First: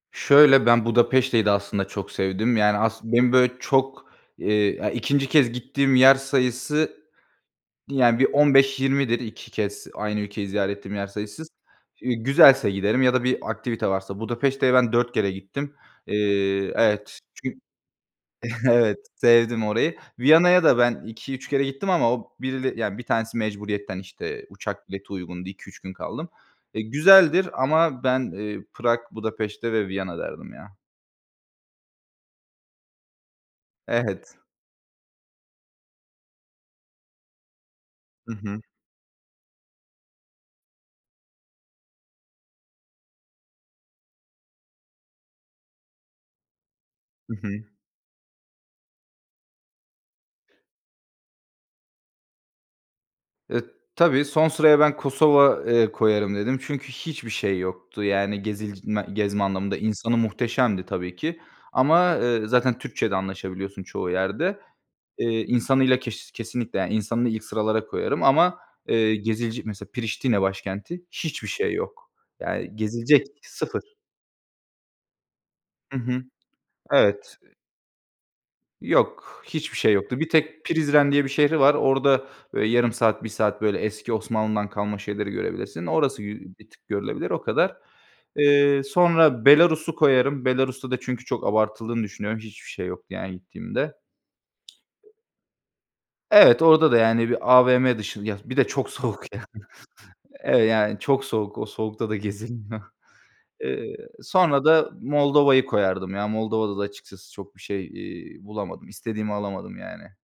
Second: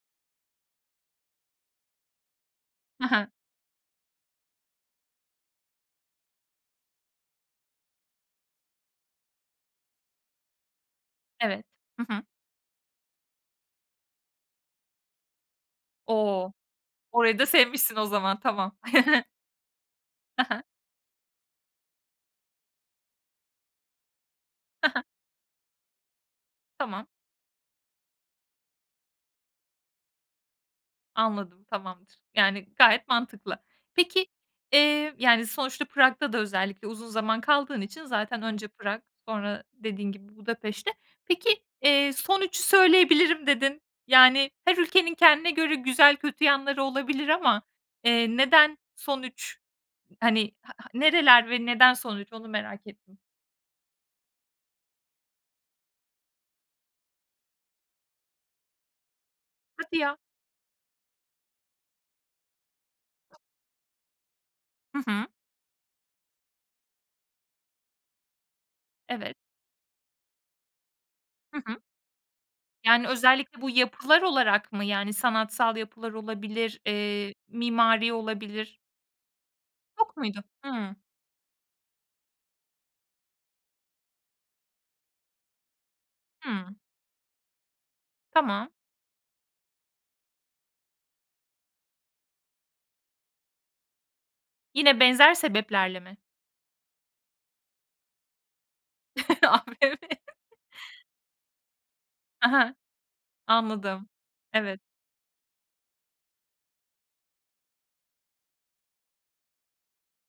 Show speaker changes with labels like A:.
A: Şöyle: Ben Budapeşte'yi de aslında çok sevdim. Yani
B: Ha
A: aslın
B: ha.
A: benim, böyle, çok, iii, ya, 2. kez gittiğim yer sayısı yani bir 15-20'dir, 2 kez aynı ülkeyi ziyaret ettiğim yer sayısı.
B: Evet. Hı
A: G
B: hı.
A: güzelse giderim ya da bir aktivite varsa Budapeşte'ye ben 4 kere gittim,
B: O,
A: iii Evet
B: orayı da
A: çün
B: sevmişsin o zaman, tamam.
A: Evet sevdim orayı.
B: Ha ha.
A: Viyana'ya da ben 2-3 kere gittim ama o birile yani 1 tanesi mecburiyetten, işte,
B: Ha
A: uçak
B: ha.
A: bileti uygundu 2-3 gün kaldım. E,
B: Tamam.
A: güzeldir ama ben, iii, Prag, Budapeşte ve Viyana derdim ya.
B: Anladım, tamamdır. Yani gayet mantıklı. Peki,
A: Evet.
B: iii, yani sonuçta Prag'da da özellikle uzun zaman kaldığın için
A: Hı
B: zaten
A: hı.
B: önce Prag, sonra dediğin gibi Budapeşte. Peki, iii, "son 3'ü söyleyebilirim" dedin, yani her ülkenin kendine göre güzel kötü yanları olabilir
A: Hı hı.
B: ama, eee, neden son 3 hani ha ha nereler ve neden son 3 onu merak ettim.
A: E, tabii. Son sıraya ben Kosova, ııı, koyarım dedim çünkü hiçbir şey yoktu yani gezilc ma gezme anlamında.
B: Hadi ya.
A: İnsanı muhteşemdi tabii ki. Ama, ııı, zaten Türkçe'de anlaşabiliyorsun çoğu yerde.
B: Hı hı.
A: Iıı, insanıyla keş kesinlikle yani insanını ilk sıralara koyarım ama, ııı,
B: Evet.
A: gezile mesela Priştine başkenti hiçbir
B: Hı
A: şey
B: hı.
A: yok. Yani
B: Yani
A: gezilecek,
B: özellikle bu
A: 0.
B: yapılar olarak mı yani sanatsal
A: Hı
B: yapılar
A: hı.
B: olabilir, eee,
A: Evet. Iıı
B: mimari olabilir?
A: Yok. Hiçbir şey
B: Yok
A: yoktu. Bir
B: muydu?
A: tek
B: Hıı.
A: Prizren diye bir şehri var. Orada, ııı, yarım saat bir saat böyle eski Osmanlı'dan kalma şeyleri görebilirsin. Orası bi bir
B: Hımm.
A: tık görülebilir o kadar.
B: Tamam.
A: Iıı, sonra Belarus'u koyarım. Belarus'ta da çünkü çok abartıldığını düşünüyorum. Hiçbir şey yoktu yani gittiğimde.
B: Yine
A: Iıı
B: benzer sebeplerle mi?
A: Evet, orada da, yani, bir AVM dışında, ya bir de çok soğuk yani.
B: AVM.
A: Eve yani çok soğuk, o soğukta da
B: Aha!
A: gezilmiyor. Iıı,
B: Anladım,
A: sonra
B: evet.
A: da Moldova'yı koyardım ya. Moldova'da da açıkçası çok bir şey, iii, bulamadım. İstediğimi alamadım yani.